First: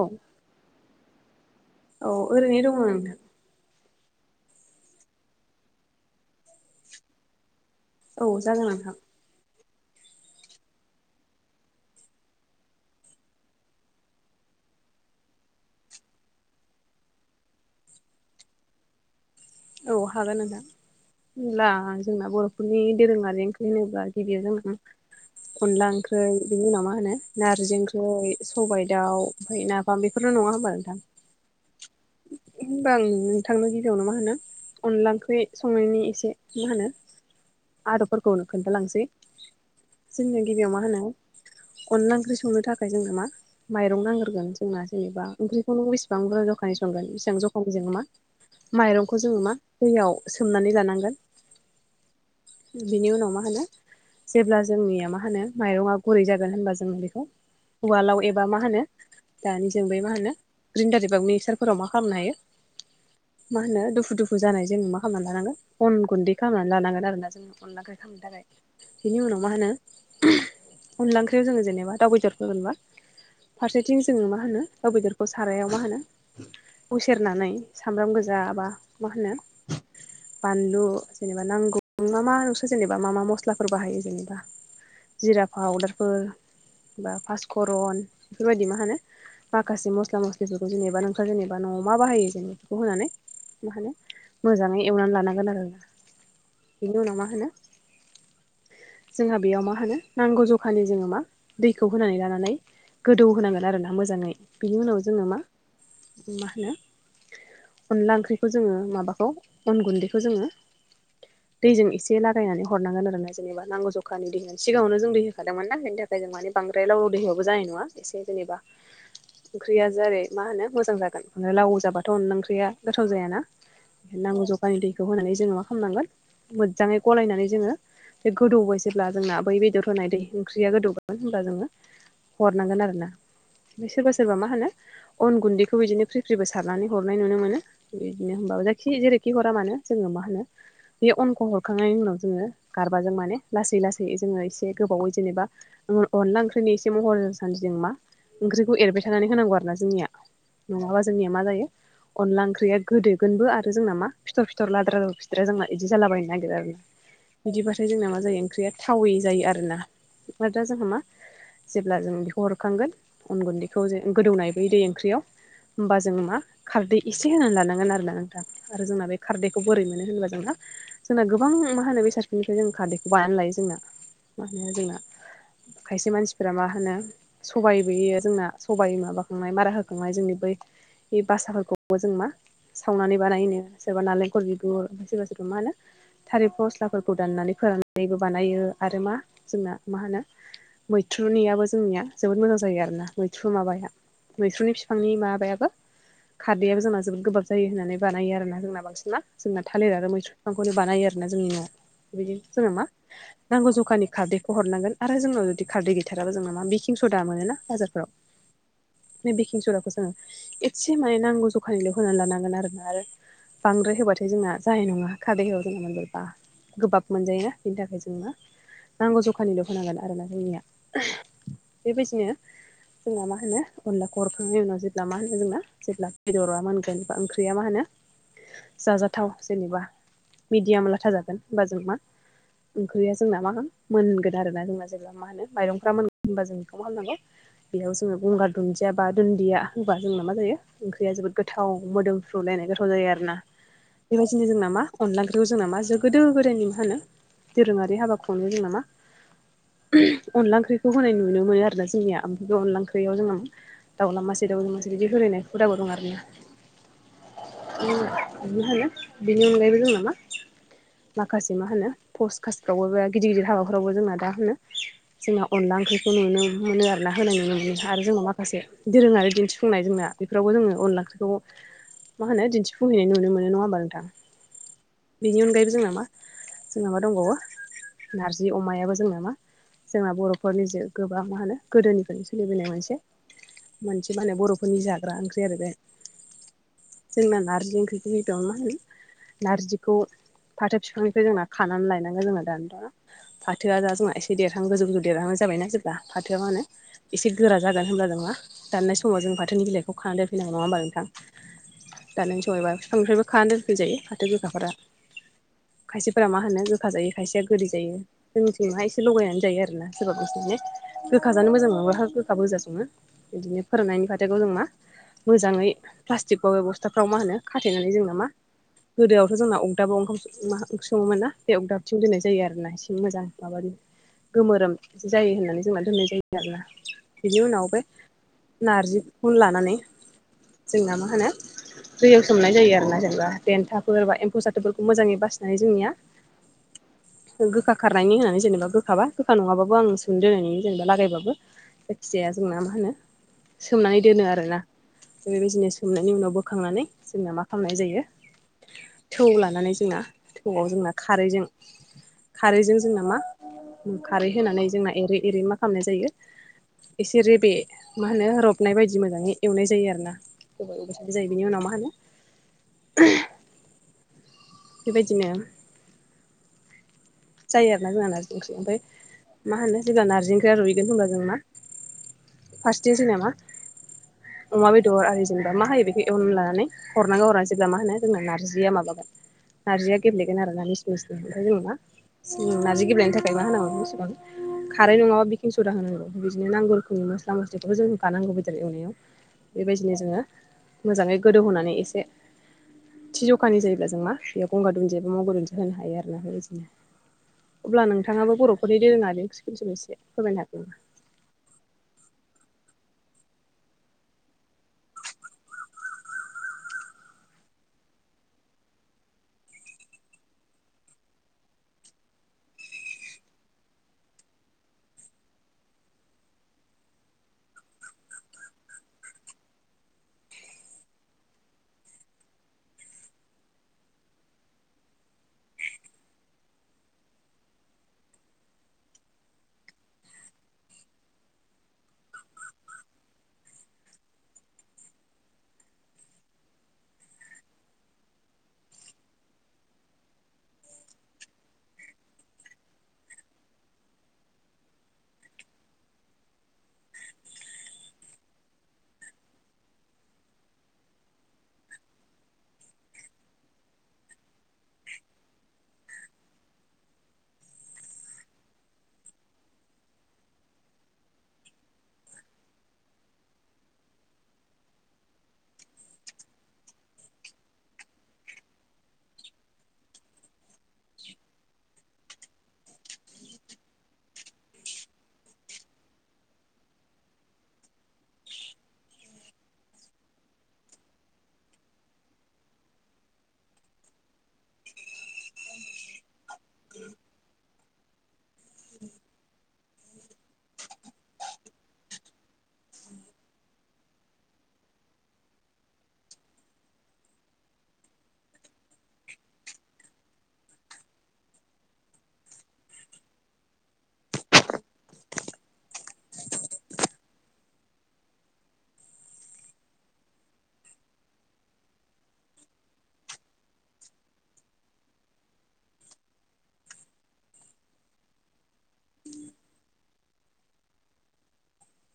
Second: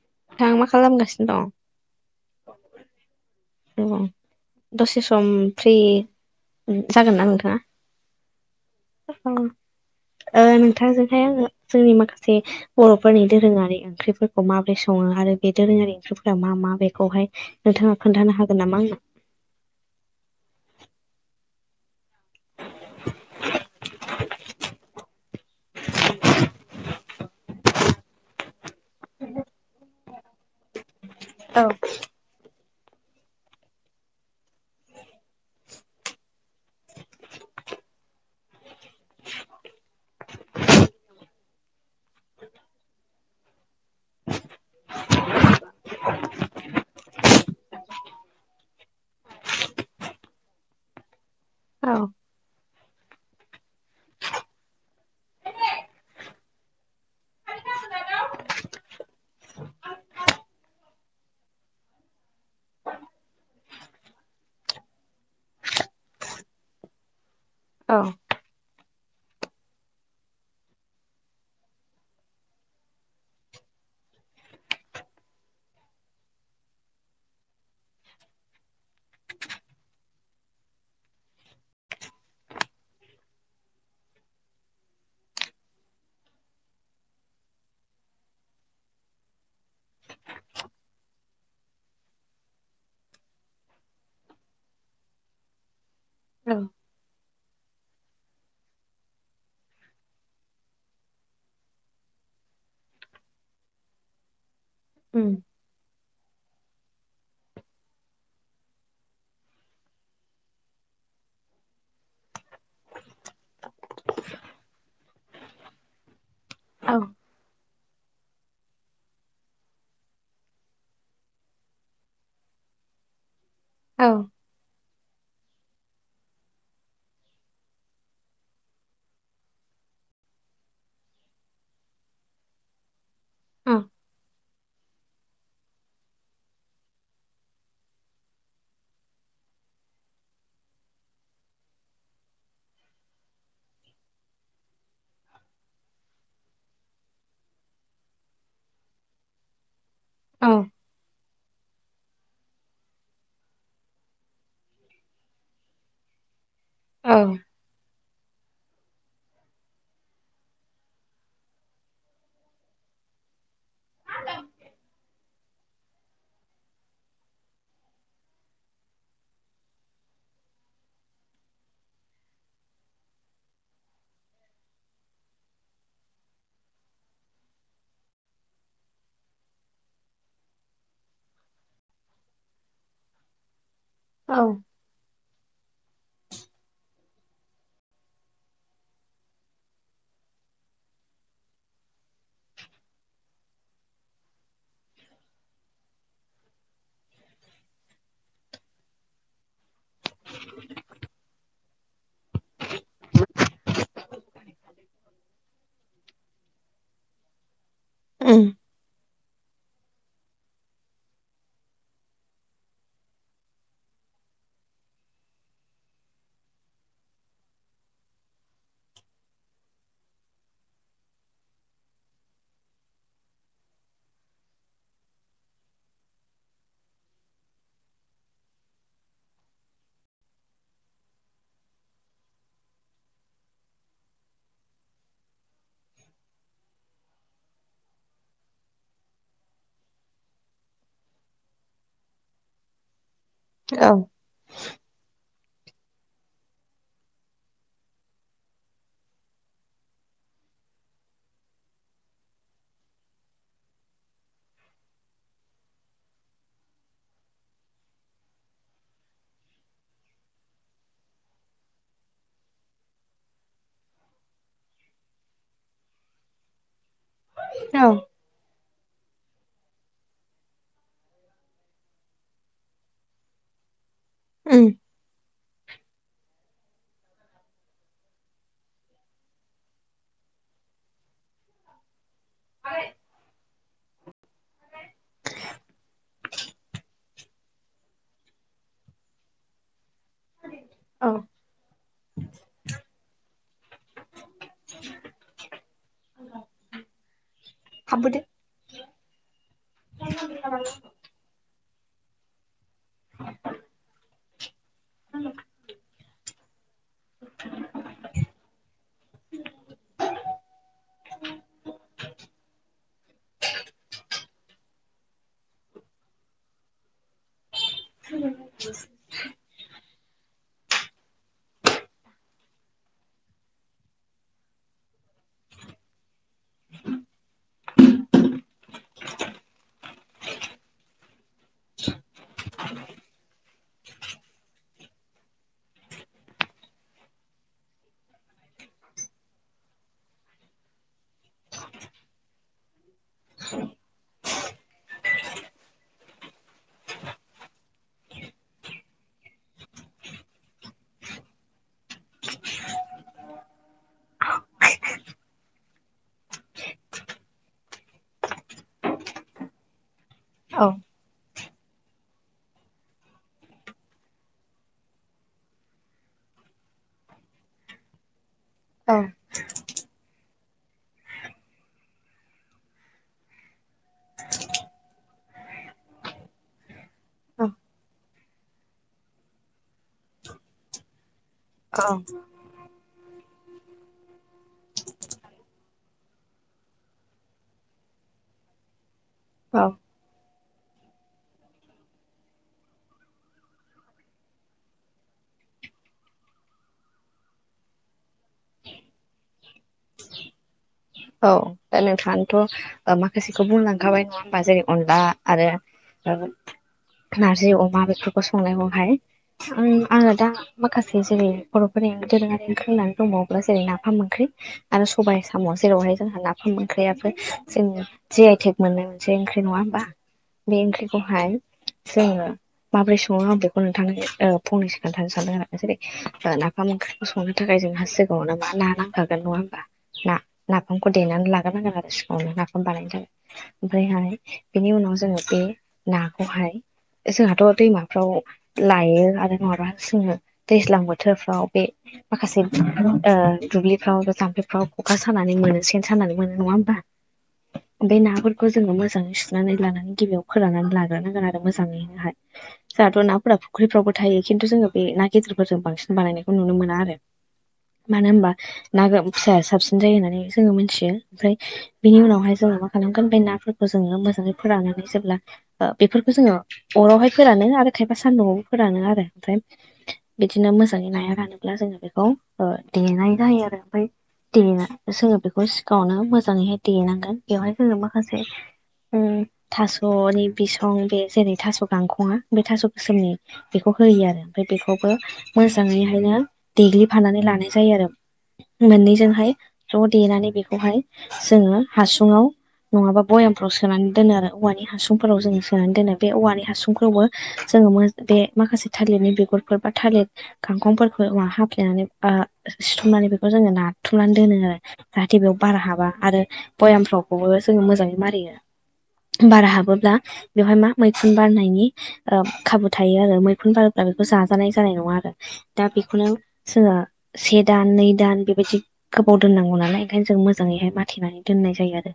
औ। नोंथा मा खालामगासिनो दं। औ ओरैनो दङ नों औ दसे सम फ्रि जागोन ना नोंथाङा। औ जागोन नोंथां। ओ नोंथांजोंहाय आङो जोंनि माखासे बर'फोरनि दोरोङारि ओंख्रिफोरखौ माबोरै सङो आरो बे दोरोङारि ओंख्रिफोरा मा मा बेखौहाय नोंथाङा खोन्थानो हागोन नामा आंनो औ हागोन नोंथां। होनब्ला जोंना बर'फोरनि दोरोङारि ओंख्रि होनोब्ला गिबियाव जोंना अनला ओंख्रै बिनि उनाव मा होनो नारजि ओंख्रै सबाइ दाउ [unintelligible] बेफोर' नङा होमबा नोंथां। औ। होनबा आं नोंथांनो गेजेरावनो मा होनो अनला ओंख्रि संनायनि एसे मा होनो आदबफोरखौनो खोन्थालांसै जोंनो गिबियाव मा होनो अनला ओंख्रि संनो थाखाय जोंनो मा माइरं नांग्रोगोन। जोंना जेनेबा ओंख्रिखौ नों बेसेबां [unintelligible] बेसेबां जखानि जो मा माइरंखौ जोङो मा दैयाव सोमनानै लानांगोन। औ। बिनि उनाव मा होनो जेब्ला जोंनिया मा होनो माइरङा गुरै जागोन होनबा जोङो बेखौ उवालाव एबा मा होनो दानि जों बे मा होनो ग्रिनडार एबा मिकसार फोराव मा खालामनो हायो। मा होनो दुफु दुफु जानाय जोङो मा खालामना लानांगोन अन गुन्दै खालामनानै लानांगोन आरो ना जोङो अनला औ खैखांनो थाखाय। बिनि उनाव मा होनो अनला ओंख्रियाव जोङो जेनेबा दाउ बेदर होगोनबा फारसेथिं जोङो मा होनो दाउ बेदरखौ सारायाव मा होनो उसेेरनानै सामब्राम गोजा बा मा होनो बानलु जेनेबा नांगौ न मा मा नोंसो जेनेबा मा मा मस्लाफोर बाहायो जेनेबा जिरा पाउदारफोर बा पास करन बेफोरबायदि मा होनो माखासे मस्ला मस्लिफोरखौ जेनेबा नों सा जेनेबा न'आव मा बाहायो बेखौ होनानै मा होनो मोजाङै एवनानै लानांगोन आरोना ओं बिनि उनाव मा होनो जोंहा बेयाव मा होनो नांगौ जखानि जोङो मा दैखौ होनानै लानानै गोदौ होनांगोन आरोना मोजाङै बिनि उनाव जोङो उम मा मा होनो अनला ओंख्रिखौ जोङो माबाखौ अन गुन्दैखौ जोङो दैजों इसे ए लागायनानै हरनांगोन आरोना जेनेबा नांगौ जखानि दै होनानि सिगाङावनो जों दै होखादोंमोन ना बेनि थाखाय जों माने बांद्राय औ लावलाव दै होबाबो जानाय नङा एसे जेनेबा ओंख्रिया जेरै मा होनो मोजां जागोन ओमफ्राय लावौ जाबाथ'ओंख्रिया गोथाव जाय ना औ नांगौ ज खानि दैखौ होनानै जोङो मा खालामनांगोन मोजाङै गलायनानै जोङो बे गोदौबाय जेब्ला जोंना बै बेदर होनाय दै ओंख्रिया गोदौगोन होनब्ला जोङो हरनांगोन आरोना औ ओ सोरबा सोरबा मा होनो अन गुन्दैखौ खौ बिदिनो फ्रिफ्रिबो सारनानै हरनाय नुनो मोनो बिदिनो होनबाबो जायखि जेरैखि हरा मानो जोङो मा होनो बे अनखौ हरखांनायनि उनाव जोङो गारबाजों माने लासै लासै जोङो एसे गोबावै जेनेबा अनला ओंख्रिनि एसे महर सान्दिजों मा ओंख्रिखौ एरबाय थानानै होनांगौ आरो ना जोंनिया औ नङाबा जोंनिया मा जायो अनला ओंख्रिया गोदोगोनबो आरोना मा फिथर फिथर लाद्रा फिथ्रा जोंना इ बिदि जालाबायनो नागिरो आरो औ औ बिदिबाथाय जोंना मा जायो ओंख्रिया थावै जायो आरोना आरो दा जोंहा मा जेब्ला जों बेखौ हरखांगोन अन गुन्दैखौ जों गोदौनायबोयो दै ओंख्रियाव होमबा जों मा खारदै इसे होनानै लानांगोन आरोना नोंथाङा आरो जोंना बे खारदैखौ बोरै मोनो होनबा जोंना जोंना गोबां मा होनो बेसादफोरनिफ्राय जों खारदैखौ बायनानै लायो जोंना मा होनो जोंना खायसे मानसिफोरा मा होनो सबाइबो होयो जोंना सबाइ माबाखांनाय मारा होखां नाय जोंनि बै बासाफोरखौबो जों मा सावनानै बानायनो जेनेबा नालेंखर बिगुर सोरबा सोरबा मा होनो थालिर फस्लाफोरखौ दाननानै फोराननानैबो बानायो आरो मा जोंना मा होनो मैथ्रुनियाबो जोंनिया जोबोद मोजां जायो आरोना मैथ्रु माबाया मैथ्रुनि फि फांनि माबायाबो खारदैयाबो जोंना जोबोद गोबाब जायो होननानै बानायो आरोना जोंना बांसिनना जोंना थालिर आरो मैथ्रु बिफांखौनो बानायो आरोना जोंनि नवाव बेबायदिनो जोङो मा नांगौ जखानि खारदैखौ हरनांगोन आरो जोंनाव जुदि खारदै गैथाराबा जोंना मा बेकिं सदा मोनो ना बाजार राव उम बे बेखिं सदा जों एसे माने नांगौ जखानि होनानै लानांगोन आरोआरो बांद्राय होबाथाय जोंना जानाय नङा खारदै हायाव जोंना मोनजोबबा गोबाब मोनजायोना बेनि थाखाय जों मा नांगौ जखानिल' होनांगोन आरोना जोंनिया बेबायदिनो जोंहा मा होनो अनला अरखांनायनि उनाव जेब्ला मा होनो जोंना जेब्ला बेदरा मोनगोन बा ओंख्रिया मा होनो जाजाथाव जेनेबा मिडियाम लाथा जागोन होमबा जों मा ओंख्रिया जोंना मा मोनगोन आर ना जोंना जेब्ला मा होनो माइरंफ्रा मोनगोन होनोमबा जों बेखौ मा खालामनांगौ बेयाव जोङो गंगार दुन्दिया बा दुन्दिया होमबा जोंना मा जायो ओंख्रिया जोबोद गोथाव मोदोमफ्रुलायनाय गोथाव जायो आरो ना औ बेबायदिनो जोंना मा अनला ओंख्रिखौ जोंना मा जो गोदो गोदायनि मा होनो दोरोङारि हाबा खुंनो जोंना मा अनला ओंख्रिखौ होनाय नुनो मोनो आरोना जोंनिया ओमफ्राय बे अनला ओंख्रियाव जो दावला मासि दावलि मासि बिदि होैनाय हुदाबो दं आरोना म होनो बिनि अनगायैबो जोंना मा माखासे मा होनो पस कासफ्रावबो गिदिर गिदिर हाबाफोरावबो जोंना दा होनो जोंना अनला ओंख्रिखौ नुनो मोनो आर ना होनाय नुनो मोनो औ आरो जोंनाव माखासे दोरोङारि दिन्थिफुंनाय जोंना बेफोरावबो जोङो अनला ओख्रिखौ मा होनो दिन्थिफुंहैनाय नुनो मोनो नङा होमबा नोंथां ओम बेनि अनगायैबो जोंना मा जोंन मा दंबावो नारजि अमायाबो जोंना मा जोंना बर'फोरनि जे गोबां मा होनो गोदोनिफोरनो सै सोलिबोनाय मोनसे मोनसे माने बर'फोरनि जाग्रा ओंख्रि आरो बे जोंना नार्जि ओंख्रिखौ होदोंंमोन नारजिखौ फाथो औ बिफांनिफ्राय जोंना खानानै लायनांगोन जोंना दानि द' फाथोआ द जा जोंहा एसे देरहां गोजौ गोजौ देरहांनो जाबायना जेब्ला फाथोआ मानो एसे गोरा जागोन होनब्ला हाबबोदो जों मा दाननाय समाव जों फाथोनि बिलाइखौ खानानै दोनफै नांगो नङा होमबा नोंथां दा नों सायबा फिफांनिफ्रायबो खाना दोनफै जायो फाथो गोखाफोरा खायसेफोरा मा होनो गोखा जायो खायसेया गोदै जायो जोंनिथिंहाय एसे लगायानो जायो आरोना सोरबा बोंसि माने गोखा जानो मोजां मोङा गोखाबो गोजा सङो बिदिनो फोराननानै फाथोखौ जों मा मोजाङै प्लास्टिक बाव बे बस्थाफ्राव मा होनो खाथेनानै जोंना मा [unintelligible] गोदोआवथ' जोंना अगदाबो ओंखाम ओंख सङोमोन ना बे अरदाबथिं दोन्नाय जायो आरोना एसे मोजां माब गोमोरोम जायो होननानै जोंना दोननाय जायो आरोना बिनि उनाव बे नारजिखौ लानानै जोंना मा होनो दैयाव सोमनाय जायो आरो ना जेनेबा देन्थाफोर बा एम्फौ सथोफोरखौ मोजाङै बासिनानै जोंनिया गोखा खारनायनि होननानै जेनेबा गोखाबा गोखा नङाबाबो आं स दोननायनि जेनेबा लागायबाबो जायखिजाया जोंना मा होनो सोमनानै दोनो आरोना बेबायदिनो सोमनायनि उनाव बोखांनानै जोंना मा खालामनाय जायो थौ लानानै जोंना थौआव जोंना खारैजों खारैजों जोंना मा खारै होनानै जोंना एरै एरै मा खालामनाय जायो एसे रेबे मा होनो रबनाय बायदि मोजाङै एवनाय जायो आरोना औ जायो बिनि उनाव मा होनो बेबायदिनो जायो ना जोंहा नारजि ओंख्रि ओमफ्राय [unintelligible] मा होनो जेब्ला नारजि ओंख्रिया रुइगोन होनबा जों मा फार्स्टथिं जोंना मा अमा बेदर आरो जेनेबा मा होयो बेखौ एवनानै लानानै हरनांगौ हरा औ जेब्ला मा होनो जोंना नारजिया माबागोन नारजिया गेब्लेगोन आरो ना मिस मिस ओमफ्राय जों [unintelligible] थिं नारजि गेब्लेनायनि थाखाय मा होनांगौ बेसेबां खारै नङाबा बेखिनि सरा होनांगौ बिदिनो नांगौ रोखोमनि मस्ला मस्लिखौ जों होखानांगौ बेदर एवनायाव औ बेबायदिनो जोङो मोजाङै गोदौहोनानै एसे थि जखानि जायोब्ला जों मा बेयाव गंगार दुनदिया बा मग' दुन्दि होनो हायो आरोना बिदिनो अब्ला नोंथाङाबो बर'फोरनि दोरोङाारि ओंख्रिखौ एसे फोरमायनो हागोन ना औ दा नोंथाङथ' माखासेखौ बुंलांखाबाय नङा होमबा जेरै अनला आरो नारजि अमा बेफोरखौ संनायखौहाय आं आङो दा माखासे जेरै बर'फोरनि ओंख्रि दोरोङारि ओंख्रि होननानै दंबावोब्ला जेरै नाफाम ओंख्रि आरो सबाइ सामस जेरावहाय जोंहा नाफाम ओंख्रियाबो जों जि आइटेक मोनो मोनसे ओंख्रि नङा होमबा? बे ओंख्रिखौहाय जोङो माबोरै सङो आं बेखौ नोंथां ओ फंनसो खोन्थानो सानदों आरो [unintelligible] [unintelligible] नाफाम ओंख्रिखौ संनो थाखाय जोंहा सिगाङावनो मा ना नांखागोन नङा होमबा ना नाफामखौ देनानै लाग्रोनांगोन आरो सिगङावनो नाफाम बानायनो थाखाय ओमफ्रायहाय बेनि उनाव जोङो बे नाखौहाय जोंहाथ' दैमाफ्राव लायो आरो नङाबा सोङो दैज्लां बोथोरफ्राव बे माखासे ओ दुब्लिफ्राव बा जाम्फैफ्राव अखा सानानै मोनो सेन सानानै मोनो नङा होमबा? बे नाफोरखौ जोङो मोजाङै सुनानै लानानै गिबियाव फोराननानै लाग्रोनांगोन आरो मोजाङै हाय जोंहाथ' नाफोरा फुख्रिफ्रावबो थायो खिन्थु जोङो बे ना गिजिरफोरजों बांसिन बानायनायखौ नुनो मोना आरो मानो होनबा ना फिसाया साबसिन जायो होननानै जोङो मोनथियो ओमफ्राय बेनि उनावहाय जोंङो मा खालामगोन बे नाफोरखौ जोङो मोजाङै फोराननानै जेब्ला बेफोरखौ जोङो अरावहाय फोरानो आरो खायफा सान्दुंआवबो फोरानो आरो ओमफ्राय बिदिनो मोजाङै नाया रानोब्ला जोङो बेखौ देनाय जायो आरो ओमफ्राय देना जोङो बेखौ सिगाङावनो मोजाङैहाय देेनांगोन बेवहाय जोङो माखासे उम थास'नि बिसं बे जेरै थास' गांखङा बे थास' गोसोमनि बेखौ होयो आरो ओमफ्राय बेखौबो मोजाङै हायनो देग्लिफानानै लानाय जायो आरो मोननैजोंहाय ज' देनानै बेखौहाय जोङो हासुङाव नङाबा भयामफ्राव सोनानै दोनो आरो औवानि हासुंफोराव जों सोनानै दोनो बे औवानि हासुंफ्रावबो जोङो बे माखासे थालिरनि बिगुरफोर बा थालिर गांखंफोरखौ हाफ्लेनानै ओ सिथमनानै बेखौ जोङो ना बुथुमनानै दोनो आरो जाहाथे बेयाव बारा हाबा आरो भयामफ्राव खौबो जोङो मोजाङै मारियो। बार हाबोब्ला बेवहाय मा मैखुन बारनायनि ओ खाबु थायो आरो मैखुन बार [unintelligible] बेखौ जाजानाय जानाय नङा आरो। दा बेखौनो जोङो से दान नै दान बेबायदि गोबाव दोननांगौ नालाय ओंखायनो जों मोजाङैहाय माथिनानै दोननाय जायो आरो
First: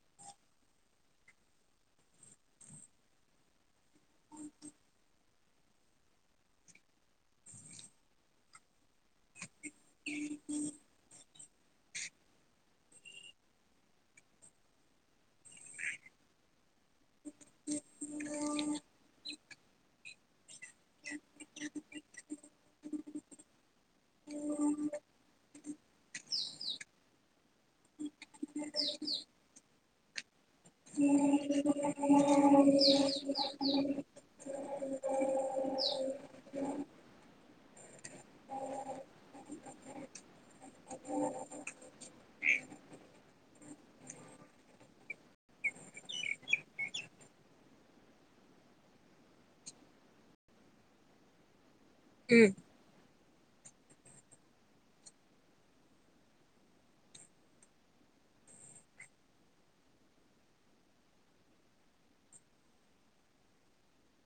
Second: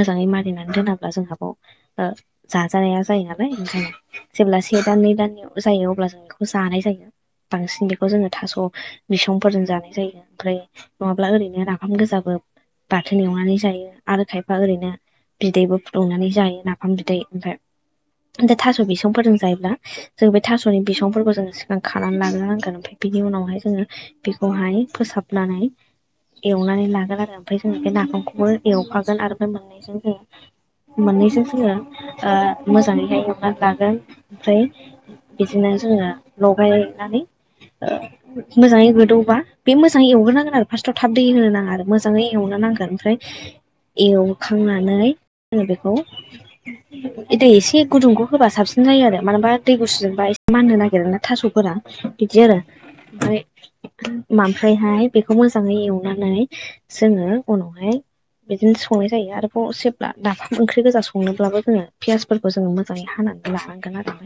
मोजाङै मानिनानै दोनाब्ला जोंहा बाव ओ जाजानाया जायो नालाय ओंखायनो जेब्ला से दान नै दाननि जायो अब्ला जों बेखौ जानाय जायो बांसिन बेखौ जोङो थास' बिसंफोरजों जानाय जायो ओमफ्राय फा ओरैनो नाफाम गोजाबो बाथोन एवनानै जायो आरो खायफा ओरैनो। बिदैबो फुदुंनानै जायो नाफाम बिदै ओमफ्राय बिदिनो थास' बिसंफोरजों जायोब्ला जों बे थास'नि बिसंफोरखौ जोङो सिगां खानानै लाबोनांगोन ओमफ्राय बिनि उनावहाय जोङो बेखौहाय फोसाबनानै एवनानै लागोन आरो ओमफ्राय जोङो बे नाफामखौबो एवफागोन आरो फ्राय मोननायजों जोङो मोननैजों जोङो ओ मोजाङैहाय [unintelligible] लागोन ओमफ्राय बिदिनो जोङो लगायनानै ओ मोजाङै गोदौबा बे मोजाङै एवग्रोनांगोन आरो फार्स्टआव थाब दै होनो नाङा आरो मोजाङै एवनो नांगोन ओमफ्राय एवखांनानै जोङो बेखौ दै एसे गुदुंखौ होबा साबसिन जायो आरो मानोबा दै गुसुजोंबा एसे माननो नागिरोना थास'फोरा बिदि उम आरो ओमफ्राय फ्रायहाय बेखौ मोजाङै एवनानै जोङो उनावहाय बिदिनो संनाय जायो आरोबाव जेब्ला नाफाम ओंख्रि गोजा संनोब्लाबो जोङो पियास फोरखौ जोङो मोजाङै हानानै लानांगोन आरो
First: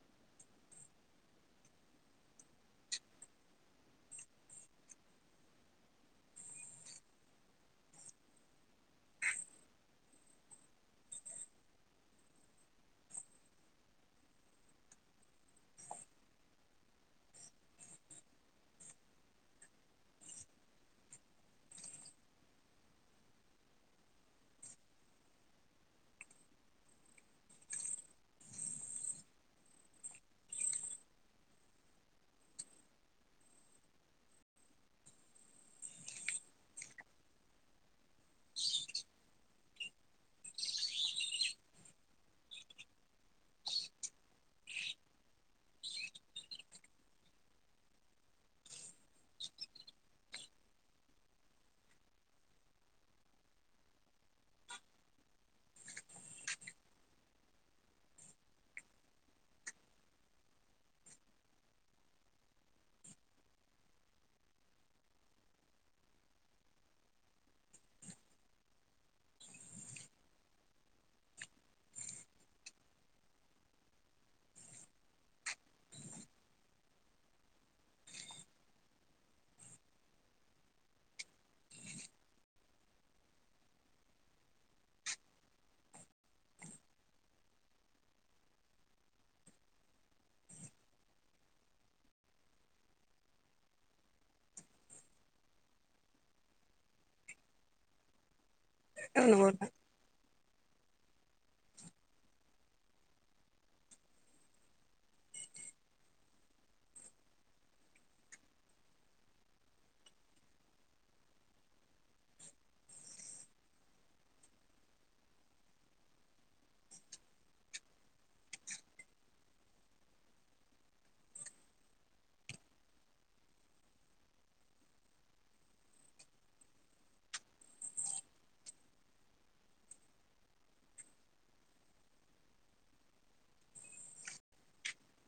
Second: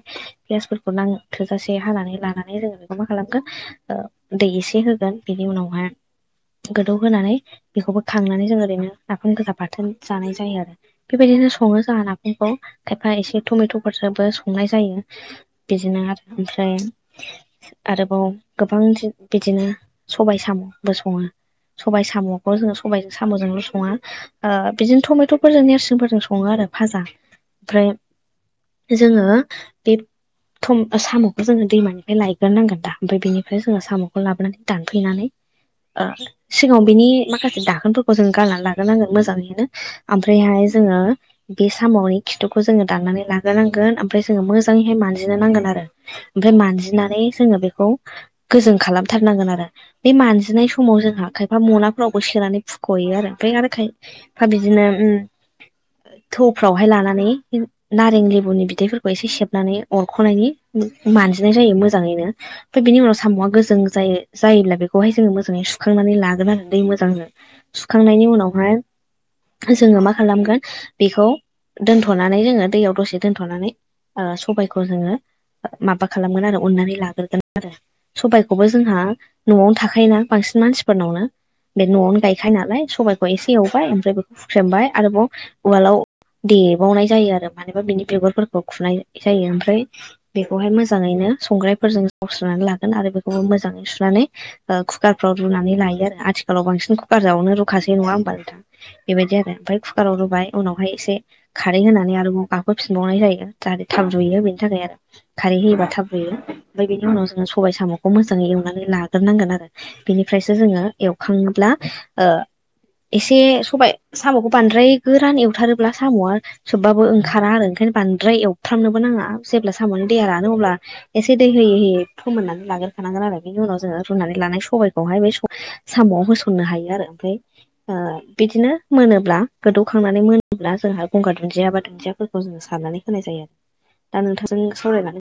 गेसफोरखौ नां थोजासे हानानै लानानै जोङो बेखौ मा खालामखो ओ दै एसे होगोन बेनि उनावहाय गोदौ होनानै बेखौबो खांनानै जों ओरैनो नाफाम गोसा बाथोन जानाय जायो आरो बेबायदिनो सङो जोंहा नाफामखौ खायफा एसे टमेट'फोरजोंबो संनाय जायो। बिदिनो आरो ओमफ्राय आरोबाव गोबां बिदिनो सबायाइ साम'बो सङो सबायाइ साम'खौ जोङो सबायजों साम'जोंल' सङा ओ बिदिनो टमेट'फोरजों नेरसिंफोरजों सङो आरो फाजा ओमफ्राय जोङो बे थम साम'खौ जोङो दैमानिफ्राय लायग्रोनांगोन दा ओमफ्राय बेनिफ्राय जोङो साम'खौ लाबोनानै दानफैनानै ओ सिगाङाव बिनि माखासे दाखोनफोरखौ जों गारनानै लाग्रोनांगोन मोजाङैनो ओमफ्रायहाय जोङो बे सामावनि खिथुखौ जोङो दाननानै लाग्रोनांगोन ओमफ्राय जोङो मोजाङैहाय मानजिनो नांगोन आरो ओमफ्राय मानजिनानै जोङो बेखौ गोजों खालामथारनांगोन आरो बे मानजिनाय समाव समाव जोंहा खायफा मनाफोरावबो सोनानै फुख'यो आरो ओमफ्राय आरो खाय खायफा बिदिनो ओम थौफ्रावहाय लानानै नारें लेबुनि बिदैफोरखौ एसे सेबनानै अरख'नायनि मानजिनाय जायो मोजाङैनो ओमफ्राय बेनि उनाव साम'आ गोजों जायो जायोब्ला बेखौहाय जोङो मो जै सुखांनानै लागोन आरो दै मोजांजों सुखांनायनि उनावहाय जोङो मा खालामगोन बेखौ दोनथ'नानै जोङो दैयाव दसे दोन्थ'नानै ओ सबायखौ जोङो माबा खालामगोन आरो अननानै लाग्रोगोन आरो सबायखौबो जोंहा न'आवनो थाखायोना बांसिन मानसिफोरनावनो बे न'आवनो गायखायो नालाय सबाय खौ एसे एवबाय ओमफ्राय बेखौ हुख्रेमबाय आरोबाव उवालाव देबावनाय जायो आरो मानबा बिनि बेगुरफोरखौ खुनाय जायो ओमफ्राय बेखौहाय मोजाङैनो संग्रायफोरजों सनानै लागोन आरो बेखौबो मोजाङै सुनानै ओ कुकारफ्राव रुनानै लायो आरो आथिखालाव बांसिन कुकार जावनो रुखासै नङा होनोमब नोंथां औ बेबायदि नंगौ आरो नोंथां ओमफ्राय कुकाराव रुबाय उनावहाय एसे खारै होनानै आरोबाव गाखोफिनबावनाय जायो जाहाथे थाब ज'यो बेनि थाखाय आरो खारै होयोबा थाब होयो ओमफ्राय बेनि उनाव जोङो सबाइ साम'खौ मोजाङै एवनानै लाग्रोनांगोन आरो बिनिफ्रायसो जोङो एवखाङोब्ला ओ एसे सबायाइ साम'खौ बांद्राय गोरान एवथारोब्ला साम'आ सबबाबो ओंखारा आरो ओंखायनो बांद्राय एवफ्रामनोबो नाङा जेब्ला साम'नो देहा रानो अब्ला एसे दै होयै होयै फोमोननानै लाग्रखानांगोन आरो बिनि उनाव जोङो रुनानै लानाय सबायखौहाय बे साम'आव होसननो हायो आरो ओमफ्राय ओ बिदिनो मोनोब्ला गोदौखांनानै मोनोब्ला जोंहा गंगार दुन्दियाबा दुन्दियाफोरखौ जोङ साननानै होनाय जायो आरो दा नोंथांजों सावरायनानै